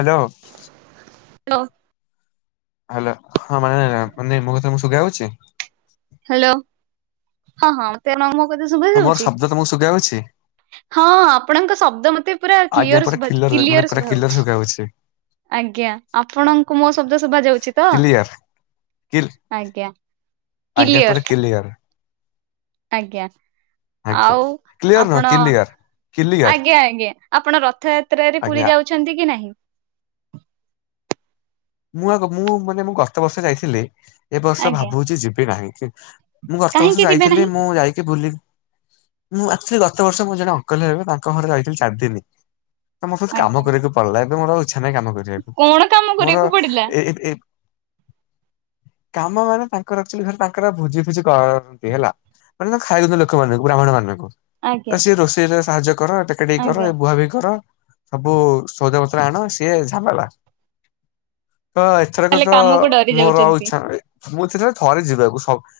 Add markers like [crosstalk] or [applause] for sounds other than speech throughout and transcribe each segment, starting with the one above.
Hello. Hello. Hello ହଁ ମାନେ ମାନେ ମୁଁ ତମ ଶୁଗାଯାଉଛି। ହାଲୋ ହଁ ହଁ ତ ମୁ [inaudible] ଶୁଭ ହଁ ମୋର ଯାଉଛି? ଶବ୍ଦ ତମକୁ ଶୁଗା ଯାଉଛି? ହଁ ଆପଣଙ୍କ ଶବ୍ଦ ମତେ ପୁରା ଆଜ୍ଞା କ୍ଲିଅର ପୁରା ଶୁଭା କିଲର ମାନେ କିଲିଅର ପୁରା ଶୁଭା କିଲର ଯାଉଛି। ଶୁଗା ଆଜ୍ଞା ଆପଣଙ୍କୁ ମୋ ଶବ୍ଦ ଶୁଭା ଯାଉଛି ତ କିଲିୟର କିଲ ଆଜ୍ଞା। ଆଜ୍ଞା କ୍ଲିୟର ପରେ କିଲିଅର। ଆଜ୍ଞା। ଆଜ୍ଞା ଆଉ କ୍ଲିୟର ନୁହଁ ଆପଣ କିଲିୟର କିଲିୟର ଆଜ୍ଞା ଆଜ୍ଞା ଆପଣ ରଥଯାତ୍ରାରେ ପୁରୀ ଆଜ୍ଞା ଯାଉ ଛନ୍ତି କି ନାହିଁ? ମୁଁ ଆଗ ମୁଁ ମାନେ ମୁଁ ଗତ ବର୍ଷ ଯାଇଥିଲି ଏ ବର୍ଷ ଆଜ୍ଞା ଭାବୁଛି ଯିବି ନାହିଁ। ମୁଁ ଗତ ବର୍ଷ କାହିଁକି ଯିବେ ଯାଇଥିଲି ନାହିଁ? ମୁଁ ଯାଇକି ବୁଲିି ମୁଁ ଆକ୍ଚୁଆଲି ଗତ ବର୍ଷ ମୋ ଜଣେ ଅଙ୍କଲ ହେବେ ତାଙ୍କ ଘରେ ରଇଥିଲି ଚାରିଦିନ। ତ ମୋର କାମ ଆଜ୍ଞା କରିବାକୁ ଭଲ ଲାଗେ କିନ୍ତୁ ମୋର ଆଉ ଇଚ୍ଛା ନାହିଁ କାମ କରିବା କଣ କାମ କରିବାକୁ ପଡିଲା? ଏ ଏ କାମ ମାନେ ତାଙ୍କର ଆକ୍ଚୁଆଲି ଘରେ ତାଙ୍କର ଭୋଜି ଫୋଜି କରନ୍ତି ହେଲା। ମାନେ ଖାଇଆକୁ ଦବ ଲୋକମାନଙ୍କୁ ବ୍ରାହ୍ମଣ ମାନଙ୍କୁ ଆଜ୍ଞା ତ ସିଏ ରୋଷେଇରେ ସାହାଯ୍ୟ କର ଟେକାଟେକି କର ଆଜ୍ଞା ବୁହା ବୁହି କର। ସବୁ ସଉଦାପତ୍ର ଆଣ ସିଏ ଝାମେଲା ତ ଏଥରକ ତାହେଲେ ତ କାମକୁ ଡରି ମୋର ଆଉ ଯାଉଛନ୍ତି ଇଚ୍ଛା ନାଈଁ ମୁଁ ଥରେ ଯିବାକୁ ସବୁ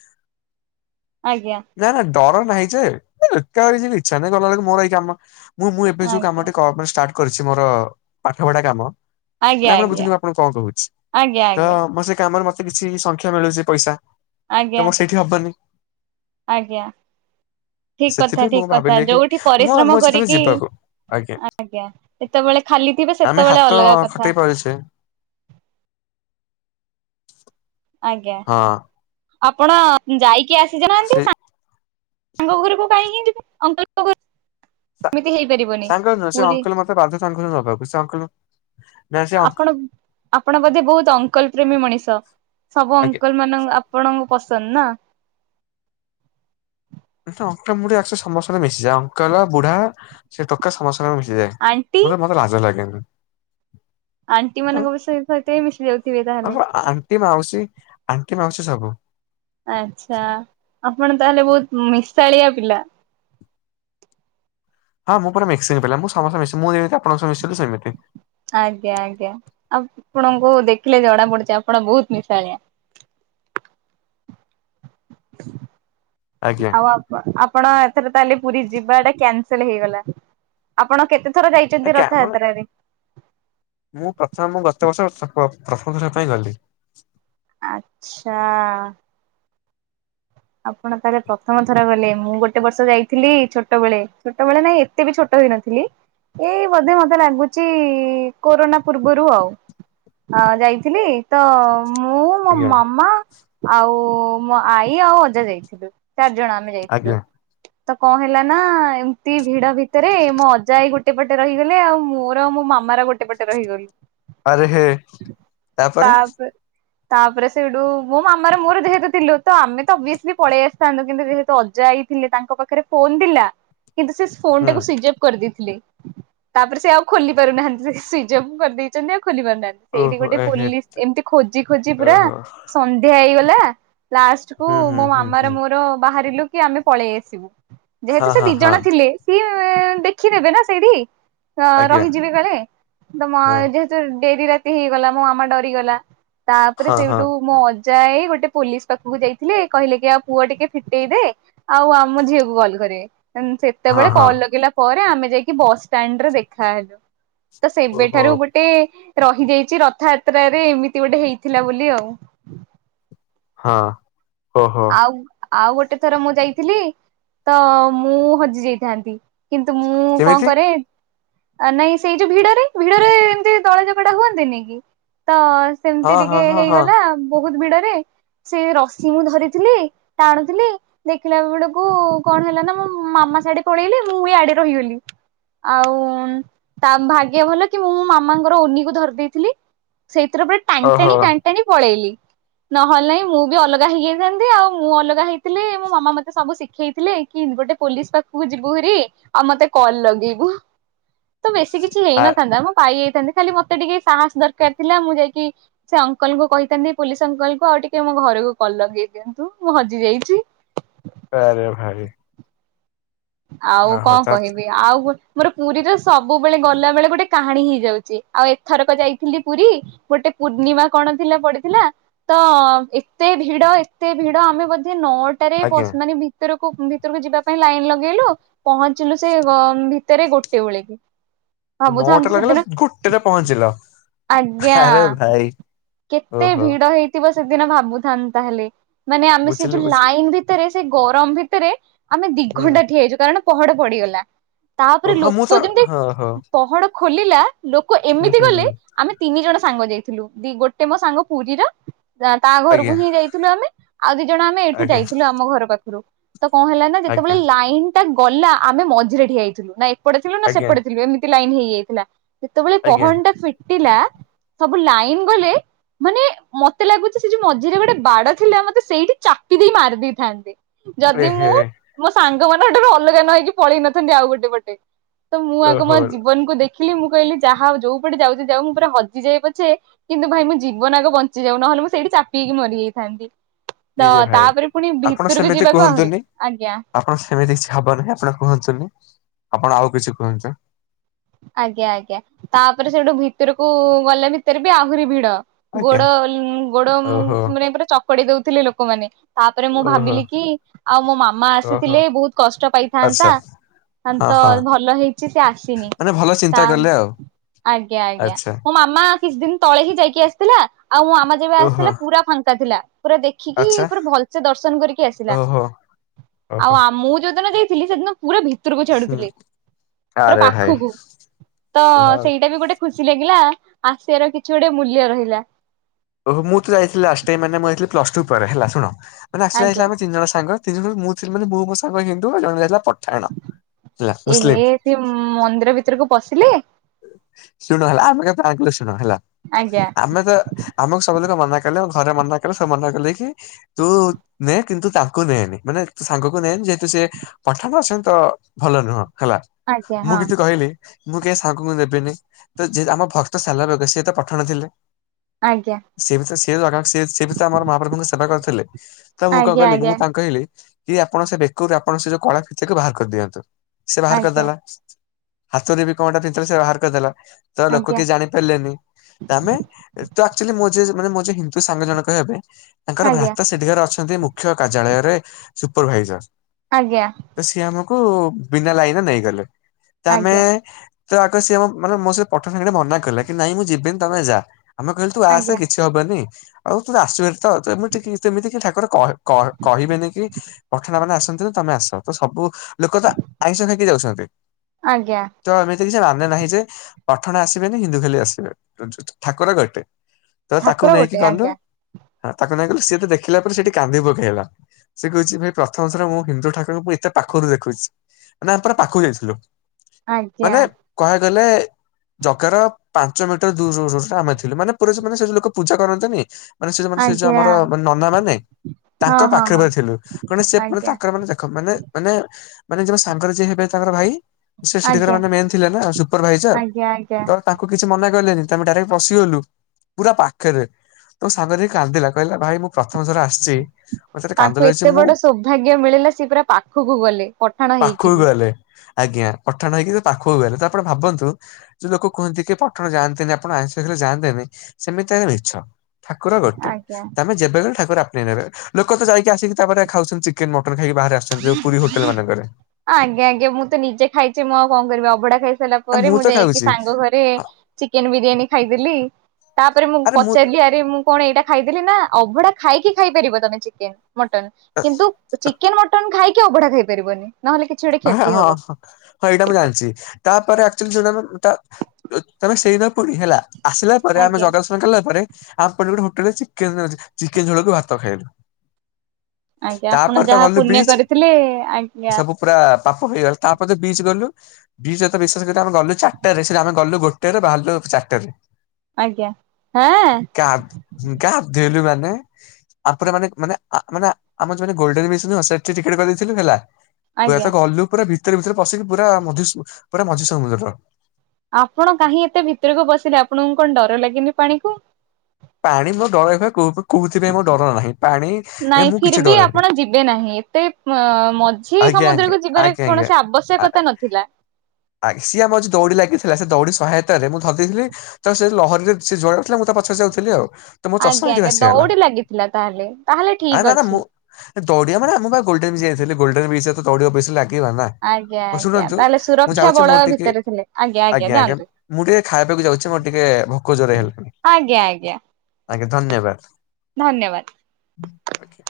ଆଜ୍ଞା। ନା ନା ଡର ନାହିଁ ଯେ ଇଚ୍ଛା ନାହିଁ ଗଲା ବେଳକୁ ମୋର ଏଇ କାମ ମୁଁ ମୁଁ ଏବେ ଯୋଉ ଆଜ୍ଞା କାମ କ ପାଇଁ ଷ୍ଟାର୍ଟ କରିଛି ମୋର ପାଠ ପଢା କାମ। ଆଜ୍ଞା ଆଜ୍ଞା। ଆ କଣ କହୁଛି ତ ଆଜ୍ଞା ଆଜ୍ଞା ମୋ ସେ କାମରେ ମତେ କିଛି ସଂଖ୍ୟା ମିଳୁଛି ପଇସା ତ ଆଜ୍ଞା ମୁଁ ସେଇ ହବନି। ଆଜ୍ଞା। ଠିକ କଥା ସେଥିପାଇଁ ମୁଁ ଠିକ କଥା ଭାବିଲି କି ଯୋଉଠି ମୁଁ ପରିଶ୍ରମ ମୁଁ ସେତେବେଳେ କରିକି ଯିବାକୁ ଆଜ୍ଞା। ଯେତେବେଳେ ଖାଲି ଥିବେ ଆମେ ହାତ ସେତେବେଳେ ଅଲଗା ଖଟେଇ କଥା। ପାରୁଛେ ଆଜ୍ଞା। ହଁ ଆପଣ ଯାଇକି ଆସିିଚ ନା ସେ ତାଙ୍କ ଘରକୁ କାହିଁକି ଯିବି, ଅଙ୍କଲ ଘରକୁ ଏମିତି ହେଇପାରିବନି ସାଙ୍ଗ ନୁହଁ ପୁରୀ [unintelligible] ସେ ଅଙ୍କଲ ନା ସେ ଅଙ୍କ ଆପଣ ଆପଣ ବୋଧେ ବୋହୁତ୍ ଅଙ୍କଲ ପ୍ରେମୀ ମଣିଷ? ସବୁ ଆଜ୍ଞା ଅଙ୍କଲ ମାନଙ୍କ ଆପଣଙ୍କ ପସନ୍ଦ ନା? [unintelligible] ସମସ୍ତଙ୍କେ ମିଶିଯାଏ ଅଙ୍କଲ ବୁଢା ସେ ଟୋକା ସମସ୍ତଙ୍କ ମୁଁ ମିସିଜାଏ ଆଣ୍ଟି ମତେ ମତେ ଲାଜ ଲାଗେନି। ଆଣ୍ଟି ମାନଙ୍କ ବି ସହିତ ସହିତ ବି ମିଶି ଯାଉଥିବେ ତାହେଲେ? ଟି ମାଉସୀ ଆଣ୍ଟି ମାଉସୀ ସବୁ। ଆଚ୍ଛା। ଆପଣ ତାହେଲେ ବୋହୁତ୍ ମିଶାଳିଆ ପିଲା? ହଁ ମୁଁ ପା ମସିଙ୍ଗିପିଲା ମୁଁ ସମସ୍ତେ ମି ମୁଁ ଯେମିତି ଆପଣଙ୍କ ସହ ମିିସିଲି ସେମିତି। ଆଜ୍ଞା ଆଜ୍ଞା। ଆଉପଣଙ୍କୁ ଦେଖିଲେ ଜଣା ପଡୁଛି ଆପଣ ବୋହୁତ୍ ମିଶାଳିଆ। ଆଜ୍ଞା ଆଉ ଆପ ଆପଣ ଏଥର ତାହଲେ ପୁରୀ ଯିବାଟା କ୍ୟାନସେଲ୍ ହେଇଗଲା? ଆପଣ କେତେ ଥର ଯାଇଛନ୍ତି ଆଜ୍ଞା ମାନେ ରଥଯାତ୍ରାରେ? ମୁଁ ପ୍ରଥମ ମୁଁ ଗତ ବର୍ଷ ପ୍ରଥମ ଥର ପାଇଁ ଗଲି। ଆଚ୍ଛା। ଆପଣ ତାହଲେ ପ୍ରଥମ ଥର ଗଲେ। ମୁଁ ଗୋଟେ ବର୍ଷ ଯାଇଥିଲି ଛୋଟବେେଳେ। ଛୋଟବେଳେ ନାଇଁ ଏତେ ବି ଛୋଟ ହେଇନଥିଲି। ଏଇ ବୋଧେ ମତେ ଲାଗୁଛି କୋରୋନା ପୂର୍ବରୁ ଆଉ। ହଁ ଯାଇଥିଲି ତ ମୁଁ ମୋ ଆଜ୍ଞା ମାମା ଆଉ ମୋ ଆଈ ଆଉ ଅଜା ଯାଇଥିଲୁ। ଚାରି ଜଣ ଆମେ ଯାଇଥିଲୁ। ଆଜ୍ଞା ତ କଣ ହେଲା ନା ଏମିତି ଭିଡ ଭିତରେ ମୋ ଅଜା ଆଇ ଗୋଟେ ଗୋଟେ ପଟେ ରହିଗଲେ। ଆଉ ମୋର ମୋ ମାମାର ଗୋଟେ ପଟେ ରହିଗଲୁ। ଆରେ ହେ, ତାପରେ ତାପରେ ସେଇଠୁ, ମୋ ମାମାର ମୋର ଯେହେତୁ ଥିଲୁ, ତ ଆମେ ତ ପଳେଇ ଆସିଥାନ୍ତୁ। କିନ୍ତୁ ଯେହେତୁ ଅଜା ଆଇ ଥିଲେ, ତାଙ୍କ ପାଖରେ ଫୋନ୍ ଥିଲା, କିନ୍ତୁ ସେ ଫୋନ୍ ଟାକୁ ହୁଁ ସୁଇଜ୍ଅପ କରିଦେଇଥିଲେ। ତାପରେ ସେ ଆଉ ଖୋଲି ପାରୁନାହାନ୍ତି ସେ ସୁଇଚ୍ ଅଫ୍ କରିଦେଇଛନ୍ତି ଆଉ ଖୋଲି ପାରୁନାହାନ୍ତି। ସେଇଠି ଓହୋ ଗୋଟେ ଏହେ ପୋଲିସ୍, ଏମିତି ଖୋଜି ଖୋଜି, ପୁରା ଓହୋ ସନ୍ଧ୍ୟା ହେଇଗଲା ଲାଷ୍ଟ ହୁଁ ହୁଁ ହୁଁ ହୁଁ ର ବାହାରିଲୁ କି ଆମେ ପଳେଇ ଆସିବୁ। ହଁ ଯେହେତୁ ସେ ହଁ ଦି ହଁ ଜଣ ଥିଲେ। ସି ଦେଖି ନେବେ ନା ସେଇଠି, ଆଜ୍ଞା ରହିଯିବେ କାଳେ, ତମ ହଁ ଯେ ତ ଡେରି ରାତି ହେଇଗଲା, ମୋ ମାମା ଡରିଗଲା। ତାପରେ ହଁ ହଁ ସେଇଠୁ ମୋ ଅ ଜା ଆଇ, ଗୋଟେ ପୋଲିସ୍ ପାଖକୁ ଯାଇଥିଲେ କହିଲେ କି ଆଉ ପୁଅ ଟିକେ ଫିଟେଇ ଦେ ଆଉ ଆମ ଝିଅକୁ କଲ୍ କରିବେ। ଦେନ୍, ହଁ ସେତେବେଳେ ହଁ କଲ୍ ଲଗେଇଲା ପରେ, ଆମେ ଯାଇକି ବସ୍ ଷ୍ଟାଣ୍ଡ ରେ ଦେଖାହେଲୁ। ତ ଓହୋ ସେବେଠାରୁ ଗୋଟେ ରହିଯାଇଛି ରଥଯାତ୍ରାରେ, ଏମିତି ଗୋଟେ ହେଇଥିଲା ବୋଲି ଆଉ। ହଁ। ଓହୋ ଆଉ, ଆଉ ଗୋଟେ ଥର ମୁଁ ଯାଇଥିଲି, ତ ମୁଁ ହଜି ଯାଇଥାନ୍ତି। କିନ୍ତୁ ମୁଁ କଣ କେମିତି କରେ ଆ ନାଇଁ ସେଇ ଯୋଉ ଭିଡରେ, ଭିଡରେ ଏମିତି ଦଳା ଚକଡା ହୁଅନ୍ତିନି କି, ତ ସେମିତି ହଁ ହଁ ଟିକେ ହଁ ହଁ ହେଇଗଲା ବୋହୁତ୍ ଭିଡରେ, ସେ ରସି ମୁଁ ଧରି ଥିଲି, ଟାଣୁଥିଲି ଦେଖିଲା ବେଳକୁ, କଣ ହେଲା ନା, ମୋ ମାମା ସିଆଡେ ପଳେଇଲା ମୁଁ ଇଆଡେ ରହିଗଲି। ଆଉ ତା ଭାଗ୍ୟ ଭଲ କି ମୁଁ ମୋ ମାମାଙ୍କର ଓନିକୁ ଧରି ଦେଇେଥିଲି। ସେଇଥିରେ ପୁରା ଟାଣି, ଓହୋ ଟାଣି, ଟାଣି ପଳେଇଲି। ନହେଲେ ନାହିଁ ମୁଁ ବି ଅଲଗା ହେଇ ହେଇଥାନ୍ତି ଆଉ। ମୁଁ ଅଲଗା ହେଇଥିଲେ ମୋ ମାମା ମତେ ସବୁ ଶିଖେଇଥିଲେ କି ଗୋଟେ ପୋଲିସ୍ ପାଖକୁ ଯିବୁ ହାରି ଆଉ ମତେ କଲ୍ ଲଗେଇବୁ। ତ ବେଶୀ କିଛି ଆ ହେଇନଥାନ୍ତା ମୋ ପାଇ ହେଇଥାନ୍ତି ଖାଲି ମତେ ଟିକେ ସାହସ ଦରକାର ଥିଲା ମୁଁ ଯାଇକି ସେ ଅଙ୍କଲ କୁ କହିଥାନ୍ତି ପୋଲିସ ଅଙ୍କଲ କୁ ଆଉ ଟିକେ ମୋ ଘରକୁ କଲ ଲଗେଇ ଦିଅନ୍ତୁ ମୁଁ ହଜି ଯାଇଛି। ଆରେ ଭାଇ। ଆଉ ଓହୋ କଣ ତା କହିବି ଆଉ ଗୋଟେ ମୋର ପୁରୀର ସବୁବେଳେ ଗଲା ବେଳେ ଗୋଟେ କାହାଣୀ ହେଇଯାଉଛି ଆଉ ଏଥରକ ଯାଇଥିଲି ପୁରୀ। ଗୋଟେ ପୂର୍ଣ୍ଣିମା କଣ ଥିଲା ପଡିଥିଲା ତ ଏତେ ଭିଡ ଏତେ ଭିଡ ଆମେ ବୋଧେ ନ ଆଜ୍ଞା ମାନେ ଭିତରକୁ ଭିତରକୁ ଯିବା ପାଇଁ ଲାଇନ୍ ଲାଗି ଲଗେଇଲୁ ପହଞ୍ଚିଲୁ ସେଲ ଭିତରେ ଗୋଟେ ବଳେ। ନଅଟା ଭାବୁଥାନ୍ତୁ ଲାଗିଲା ସେଦିନ ଗୋଟେରେ ପହଞ୍ଚିଲ ଆଜ୍ଞା। ଆରେ ଭାଇ କେତେ ଓହୋ ଭିଡ ହେଇଥିବ ସେଦିନ ଭାବୁଥାନନ୍ତୁ ତାହେଲେ ମାନେ ଆମେ ସେ ବୁଝିଲି ଯୋଉ ବୁଝିଲି ଲାଇନ୍ ବି ଭିତରେ ସେ ଗରମ ଭିତରେ ଆମେ ଦିଘଣ୍ଟା ହୁଁ ଠିଆ ହେଇଛୁ କାରଣ ପହଡ ପଡିଗଲା। ତାପରେ ଓହୋ ମୁଁ ଲୋକ ତ ଯେମିତି ହଁ ହଁ ପହଡ ଖୋଲିଲା ଲୋକ ହୁଁ ଏମିତି ହୁଁ ଗଲେ ଆମେ ତିନି ଜଣ ସାଙ୍ଗ ଯାଇଥିଲୁ ଦି ଗୋଟେ ମୋ ସାଙ୍ଗ ପୁରୀର ତା ଘରକୁ ଆଜ୍ଞା ହିଁ ଯାଇଥିଲୁ ଆମେ ଆଉ ଦି ଜଣ ଆମେ ଏଇଠୁ ଆଜ୍ଞା ଯାଇଥିଲୁ ଆମ ଘର ପାଖରୁ ତ କଣ ହେଲାନା ଯେତେବେଳେ ଆଜ୍ଞା ଲାଇନ୍ ଟା ଗଲା ଆମେ ମଝିରେ ଠିଆଇଥିଲୁ ନା ଏପଟେ ଥିଲୁ ନା ଆଜ୍ଞା ସେପଟେ ଥିଲୁ ଏମ ଲାଇନ୍ ହେଇଯାଇଥିଲା ଯେତେବେଳେ ଆଜ୍ଞା ପହନ ଟା ଫିଟିଲା ସବୁ ଲାଇନ୍ ଗଲେ ମାନେ ମତେ ଲାଗୁଛି ସେ ଯୋଉ ମଝିରେ ଗୋଟେ ବାଡ ଥିଲା ମତେ ସେଇଠି ଚାପି ଦେଇକି ମାରି ଦେଇଥାନ୍ତେ। ଯଦି ମୁଁ ଏହେ ମୋ ସାଙ୍ଗମାନଙ୍କ ଠାରୁ ଅଲଗା ନ ହେଇକି ପଳେଇ ନଥାନ୍ତି ଆଉ ଗୋଟେ ପଟେ। ତ ମୁଁ ଆଗ ମୋ ଓହୋ ଜୀବନକୁ ଦେ ଦେଖିଲି ମୁଁ କହିଲି ଯାହା ହଉ ଯୋଉ ପଟେ ଯାଉଚି ଯାଉ ମୁଁ ପୁରା ହଜିଯାଇ ପଛେ କିନ୍ତୁ ଭାଇ ମୁ ଜୀବନ ଆଗ ବଞ୍ଚି ଯାଉ ନହେଲେ ମୁଁ ସେଇଠି ଚାପ ହେଇକି ମରିଯାଇଥାନ୍ତି। ତ ଇରେ ଭାଇ ତାପରେ ପୁଣି ଆପଣ ଭିତରକୁ ସେମିତି ଯିବାକୁ ଆହୁରି କୁହନ୍ତୁନି ଆଜ୍ଞା। ଆପଣ ସେମିତି କିଛି ହବନାହିଁ ଆପଣ କୁହନ୍ତୁନି ଆପଣ ଆଉ କିଛି କୁହନ୍ତୁ। ଆଜ୍ଞା ଆଜ୍ଞା ତାପରେ ସେଠୁ ଭିତରକୁ ଗଲେ ଭିତରେ ବି ଆହୁରି ଭିଡ। ଆଜ୍ଞା। ଗୋଡ ଉଁ ଗୋଡ ଉଁ ଓହୋ ମାନେ ପୁରା ଚକଡି ଦଉଥିଲେ ଲୋକମାନେ। ତାପରେ ମୁଁ ଓହୋ ଭାବିଲି କି ଆଉ ମୋ ମାମା ଓହୋ ଆସିଥିଲେ ବହୁତ କଷ୍ଟ ଆଚ୍ଛା ପାଇଥାନ୍ତା। ହଁ ତ ହଁ ଭଲ ହେଇଛି ସେ ଆସିନି ମାନେ ଭଲ ଚିନ୍ତା ତା କଲେ ଆଉ ଆଜ୍ଞା ଆଜ୍ଞା ଆଚ୍ଛା ମା କିଛି ଦିନି ତଳେ ହିଁ ଯାଇକି ଆସିଥିଲା ଆଉ ମୋ ଆାମା ଯେବେ ଓହୋ ଆସିଥିଲା ପୁରା ଫାଙ୍କା ଥିଲା ପୁରା ଦେ ଦେଖିକି ଆଚ୍ଛା ପୁରା ଭଲସେ ଦର୍ଶନ କରିକି ଆସିଥିଲା ଓହୋ ଆଉ ଓହୋ ଆ ମୁଁ ଯୋଉଦିନ ଯାଇଥିଲି ସେଦିନ ପୁରା ଭିତରକୁ ହୁଁ ଛାଡୁଥିଲେ ପୁର ଆରେ ଭାଇ ପାଖକୁ। ତ ସେଇଟା ବି ଗୋଟେ ଖୁସି ଲାଗିଲା ଆସିଆ ର କିଛି ଗୋଟେ ମୂଲ୍ୟ ରହିଲା। ଓହୋ ମୁଁ ତ ଯାଇଥିଲି ଲାଷ୍ଟେ ଟାଇମ୍ ମାନେ ମୁଁ ଜାଇଥିଲି ପ୍ଲସ ଟୁ ପରେ ହେଲା ଶୁଣ ମାନେ ଆସିଲା ଯାଇଥିଲା ଆଜ୍ଞା। ଆମେ ତିିନ ଜଣ ସାଙ୍ଗ ତିନିଜଣ ମୁଁ ଥିଲିବୋଲି ମୁ ମୋ ସାଙ୍ଗ କି ହିନ୍ତୁ ଜାଣିଲେ ଯେ ପଠାଣ। ହେଲା ଏ ମୁସଲିମ ହେ ସିଏ ମନ୍ଦିର ଭିତରକୁ ପଶିଲେ? ଶୁଣୁ ହେଲା ଆମେ ଫ୍ଲାଙ୍କଳି ଶୁଣ ହେଲା ଆଜ୍ଞା ଆମେ ତ ଆମକୁ ସବୁଥିରୁ ମନା କଲେ ଆ ଘରେ ମନା କଲେ ସ ମନା କଲେ କି ତୁ ନେ କିନ୍ତୁ ତାଙ୍କୁ ନେଏନି ମାନେ ସାଙ୍ଗକୁ ନେନି ଯେହେତୁ ସେ ପଠାମ ସେ ତ ଭଲ ନୁହଁ ହେଲା ଆଜ୍ଞା ମୁଁ ହଁ କିଛି କହିଲି ମୁଁ କି ତାଙ୍କୁ ମୁଁ ନେବିନି ତ ଯେ ଆମ ଭକ୍ତ ସାଲବେଗ ସିଏ ତ ପଠାଣ ଥିଲେ। ଆଜ୍ଞା। ସିଏ ବି ତ ସେ ଧରାକ ସିଏ ସିଏ ବି ତ ଆମର ମହାପ୍ରଭୁଙ୍କୁ ସେବା କରଥିଲେ ତ ମୁଁ କ ଆଜ୍ଞା କହିଲି କି ମୁଁ ଆଜ୍ଞା ତାଙ୍କୁ କଇଲି କି ଆପଣ ସେ ବେକରୁ ଆପଣଙ୍କ ସେ ଯୋଉ କଳା ଫିତା କୁ ବାହାର କରିଦିଅନ୍ତୁ ସେ ବାହାର ଆଜ୍ଞା କରିଦେଲା। ହାତରେ ବି କଣ ଟା ଫିତା ସେ ବାହାର କରିଦେଲା ତ ଲୋକ ଆଜ୍ଞା କି ଜାଣି ହେଲେନି ତାମେ ଏ ଚ ଆକ୍ଚୋଲି ମୋ ଅଛି ମାନେ ମୋ ଅଛି ହିନ୍ଦୁ ସାଙ୍ଗ ଜଣଙ୍କ ହେବେ। ତାଙ୍କର ଆଜ୍ଞା ଆଜ୍ଞା ଭ୍ରାତ ସେଠିକାରେ ଅଛନ୍ତି ମୁଖ୍ୟ କାର୍ଯ୍ୟାଳୟରେ ସୁପରଭାଇଜର ଆଜ୍ଞା। ତ ସିଏ ଆମକୁ ବିନା ଲାଇନରେ ନେଇଗଲେ ତ ଆମେ ଆଜ୍ଞା ତ ଆଗ ସେ ମୋ ମାନେ ମୋ ସେ ପଠାଣ ସାଙ୍ଗରେ ମନା କଲେ କି ନାଇଁ ମୁଁ ଯିବିନି ତମେ ଯା ଆମ କହିଲ ତୁ ଆସେ ଆଜ୍ଞା। କିଛି ହବନି ଆଉ ତୁ ତ ଆସଚୁହାରି ତ ତ ଏମିତି ସେମିତି କି ଠାକୁର କହି କ କହିବେନି କି ପଠଣା ମାନେ ଆସନ୍ତି ତ ତମେ ଆସ ତ ସବୁ ଲୋକ ତ ଆଇଁଷ ଖାଇକି ଯାଉଛନ୍ତି। ଆଜ୍ଞା। [unintelligible] କିି ସେ ମାନେ ନାହିଁ ଯେ ପଠାଣ ଆସିବେନ ହିନ୍ଦୁ ଖାଲି ଆସିବେ ଠାକୁର ଗୋଟେ। ତ ତାକୁ ଠାକୁର ନେଇକି ଗୋଟେ ଗଲୁ ଆଜ୍ଞା ହଁ ତାକୁ ନେଇ ଗଲୁ ସିଏ ତ ଦେଖିଲା ପରେ ସେଠି କାନ୍ଦି ପକେଇଲା। ସେ କହୁଛି ଭାଇ ପ୍ରଥମ ଥର ମୁଁ ହିନ୍ଦୁ ଠାକୁରଙ୍କୁ ଏତେ ପାଖରୁ ଦେଖୁଛି ମାନେ ଆମେ ପୁରା ପାଖକୁ ଯାଇଥିଲୁ। ଆଜ୍ଞା ମାନେ କୁହିବାକୁଗଲେ ଜଗାର ପାଞ୍ଚ ମିଟର ଦୂରୁରୁରେ ଆମେ ଥିଲୁ ମାନେ ପୁରସେ ମାନେ ସେ ଲୋକ ପୂଜା କରନ୍ତିନି ମାନେ ସେ ଜଉ ମାନେ ସେ ଯଉ ଆଜ୍ଞା। ଆମର ନନା ମାନେ ହଁ ତାଙ୍କ ହଁ ପାଖରେ ହଁ ପା ଥିଲୁ କଣ ସୋ ପୁଣୀ ଆଜ୍ଞା ତାଙ୍କର ମାନେ ଦେଖ ମାନେ ମାନେ ମାନେ ଯେବେ ସାଙ୍ଗରେ ଯିଏ ହେବେ ତାଙ୍କର ଭାଇ ସେ ସେଠିକାର ଆଜ୍ଞା ମାନେ ମେ ଥିଲେ ନା ସୁପରଭାଇଜର ଆଜ୍ଞା ଆଜ୍ଞା ତ ତାଙ୍କୁ କିଛି ମନା କଲେନି ତଆମେ ଡାଇରେକ୍ଟ ପଶିଗଲୁ। ପୁରା ପାଖେରେ ମୋ ସାଙ୍ଗ ଯାଇ କାନ୍ଦିଲା କହିଲା ଭାଇ ମୁଁ ପ୍ରଥମ ଥର ଆସିଛି ମତେ କାନ୍ଦ ତାଙ୍କୁ ଲାଗୁଛି ଏତେ ମୁଁ ବଡ଼ ସୌଭାଗ୍ୟ ମିଳିଲା ସି ପୁରା ପାଖକୁ ଗଲେ ପଠାଣ ପାଖକୁ ହେଇକିବି। ଗଲେ ଆଜ୍ଞା ପଠାଣ ହେଇକି ସେ ପାଖକୁ ଗଲେ ତ ଆପଣ ଭାବନ୍ତୁ ଯୋଉ ଲୋକ କୁହନ୍ତି କି ପଠାଣ ଯାଆନ୍ତିନି ଆପଣ ଆଇଁଷଖାଇଲେ ଯାଆନ୍ତିନି ସେମିତି ଆଜ୍ଞା ମିଛ। ଠାକୁର ଗୋଟେ ଆଜ୍ଞା ତମେ ଯେବେଗଲେ ଠାକୁର ଆପଣେଇ ନେବେ ଲୋକ ତ ଯାଇକି ଆସିକି ତାପରେ ଖାଉଛନ୍ତି ଚିକେନ ମଟନ୍ ଖାଇକି ବାହାରେ ଆସ ଆଜ୍ଞା ଆଜ୍ଞା ମୁଁ ତ ନିଜେ ଖାଇଛି ମୁଁ ଆଉ କଣ କରିବି ଅଭଢା ଖାଇସାରିଲା ଆ ପରେ ତ ମୁଁ ଯାଇକି ଖାଉଛି ସାଙ୍ଗ ଘରେ ଚିକେନ୍ ବିରିୟାନୀ ଖାଇଦେଲି। ତାପରେ ମୁଁ ପଚାରିଲି ଆରେ ମୁଁ କଣ ଏଇଟା ଖାଇଦେଲି ନା ଅଭଢା ଖାଇକି ଖାଇପାରିବ ତମେ ଚିକେନ୍ ମଟନ କିନ୍ତୁ ଚିକେନ୍ ମଟ ନ ଖାଇକି ଅଭଢା ଖାଇପାରିବନି। ଗୋଟେ କ୍ଷତି ହବ [unintelligible] ହଁ ଏଇଟା ମୁଁ ଜାଣିଛି ତାପରେ ଆକ୍ଚୁଆଲୀ [unintelligible] ପୁରୀ ହେଲା। ଆସିଲା ପରେ ଆମେ ଆଜ୍ଞା ଯଗା ଦର୍ଶନ କଲା ପରେ ଆ ପରେ ଗୋଟେ ହୋଟେଲ ଅଛି ଚିକେନ୍ ହଉଛି ଚିକେନ୍ ଝୋଳକୁ ଭାତ ଖାଇଲୁ। ଆଜ୍ଞା ଆପଣ ତାପରେ ତ ଯାହା ଗଲୁ ପୁଣ୍ୟ ବିଚ୍ କରିଥିଲେ ଆଜ୍ଞା। ସବୁ ପୁରା ପାପ ହେଇଗଲା ତାପରେ ତ ବିଚ ଗଲୁ। ବିଚ ରେ ତ ବିଶେଷ କରି ଆମେ ଗଲୁ ଚାରିଟାରେ ସେଇଠି ଆମେ ଗଲୁ ଗୋଟେରେ ବାହାରିଲୁ ଚାରଟାରେ। ଆଜ୍ଞା ହାଁ। କା ଗଧେଇଲୁ ମାନେ ଆପରେ ମାନେ ମାନେ ମାନେ [unintelligible] ପୁରା ଆଜ୍ଞା ତ ଗଲୁ ପୁରା ଭିତରେ ଭିତରେ ପଶିକି ପୁରା ମଝି ପୁରା ମଝି ସମୁଦ୍ର। ଆପଣ କାହିଁ ଏତେ ଭିତରକୁ ପସିଲେ ଆପଣଙ୍କୁ କଣ ଡର ଲାଗେନି ପାଣି କୁ? ପାଣି ମୋ ଡରଇବା କୋଉଥିପାଇଁ ମୋ ଡର ନାହିଁ। ପାଣିରେ ମୁଁ କିଛି ଡରେନି। ଏବେ ନାହିଁ ଏତେ ମଝି ଆଜ୍ଞା ଆଜ୍ଞା ସମୁଦ୍ରକୁୁ ଯିବାର ଆଜ୍ଞା କୌଣସି ଆବଶ୍ୟକତା ନଥିଲା। ଆଗ୍ ସିଏ ଆମର ଯଉ ଦୌଡ଼ି ଲାଗିଥିଲା ସେ ଦୌଡି ସହାୟତାରେ ମୁଁ ଧରି ଦେଇଥିଲି। ତ ସେ ଲହରୀରେ ସେ ଯୁଆଡ଼େ ଯାଉଥିଲା ମୁଁ ତା ପଛେ ପଛେ ଯାଉଥିଲି ଆଉ। ତ ମୋ ଚଷମା ଆଜ୍ଞା ସେଠି ଆଜ୍ଞା ଭାସିଗଲା ଦୌଡ଼ି ଲାଗିଥିଲା ତାହେଲେ ତାହେଲେ ଠିକ୍ ଅଛି। ଦୈାଡ଼ି ବା ମାନେ ମୁଁ ବା ଗୋଲଡେନ୍ ବିଚ୍ ଯାଇଥିଲି ଗୋଲଡେନ୍ ବିଚ୍ ରେ ଦୈାଡିବା କୁ ବେଶି ଲାଗେ ଗୀ ବନା ଆଜ୍ଞା ହଉ ଆଜ୍ଞା ଶୁଣନ୍ତୁ ତାହେଲେ ମୁଁ ସୁରକ୍ଷା ଯାଉଛି ବଳୟ ମୋର ଟିକେ ଭିତରେ ଥିଲେ ଆଜ୍ଞା ଆଜ୍ଞା। ଯାଆନ୍ତୁ ମୁଁ ଟିକେ ଖାଇବାକୁ ଯାଉଛି ମୋର ଟିକେ ଭୋକ ଜୋରେ ହେଲାଣି। ଆଜ୍ଞା ଆଜ୍ଞା। ଆଜ୍ଞା ଧନ୍ୟବାଦ। ଧନ୍ୟବାଦ। [inaudible]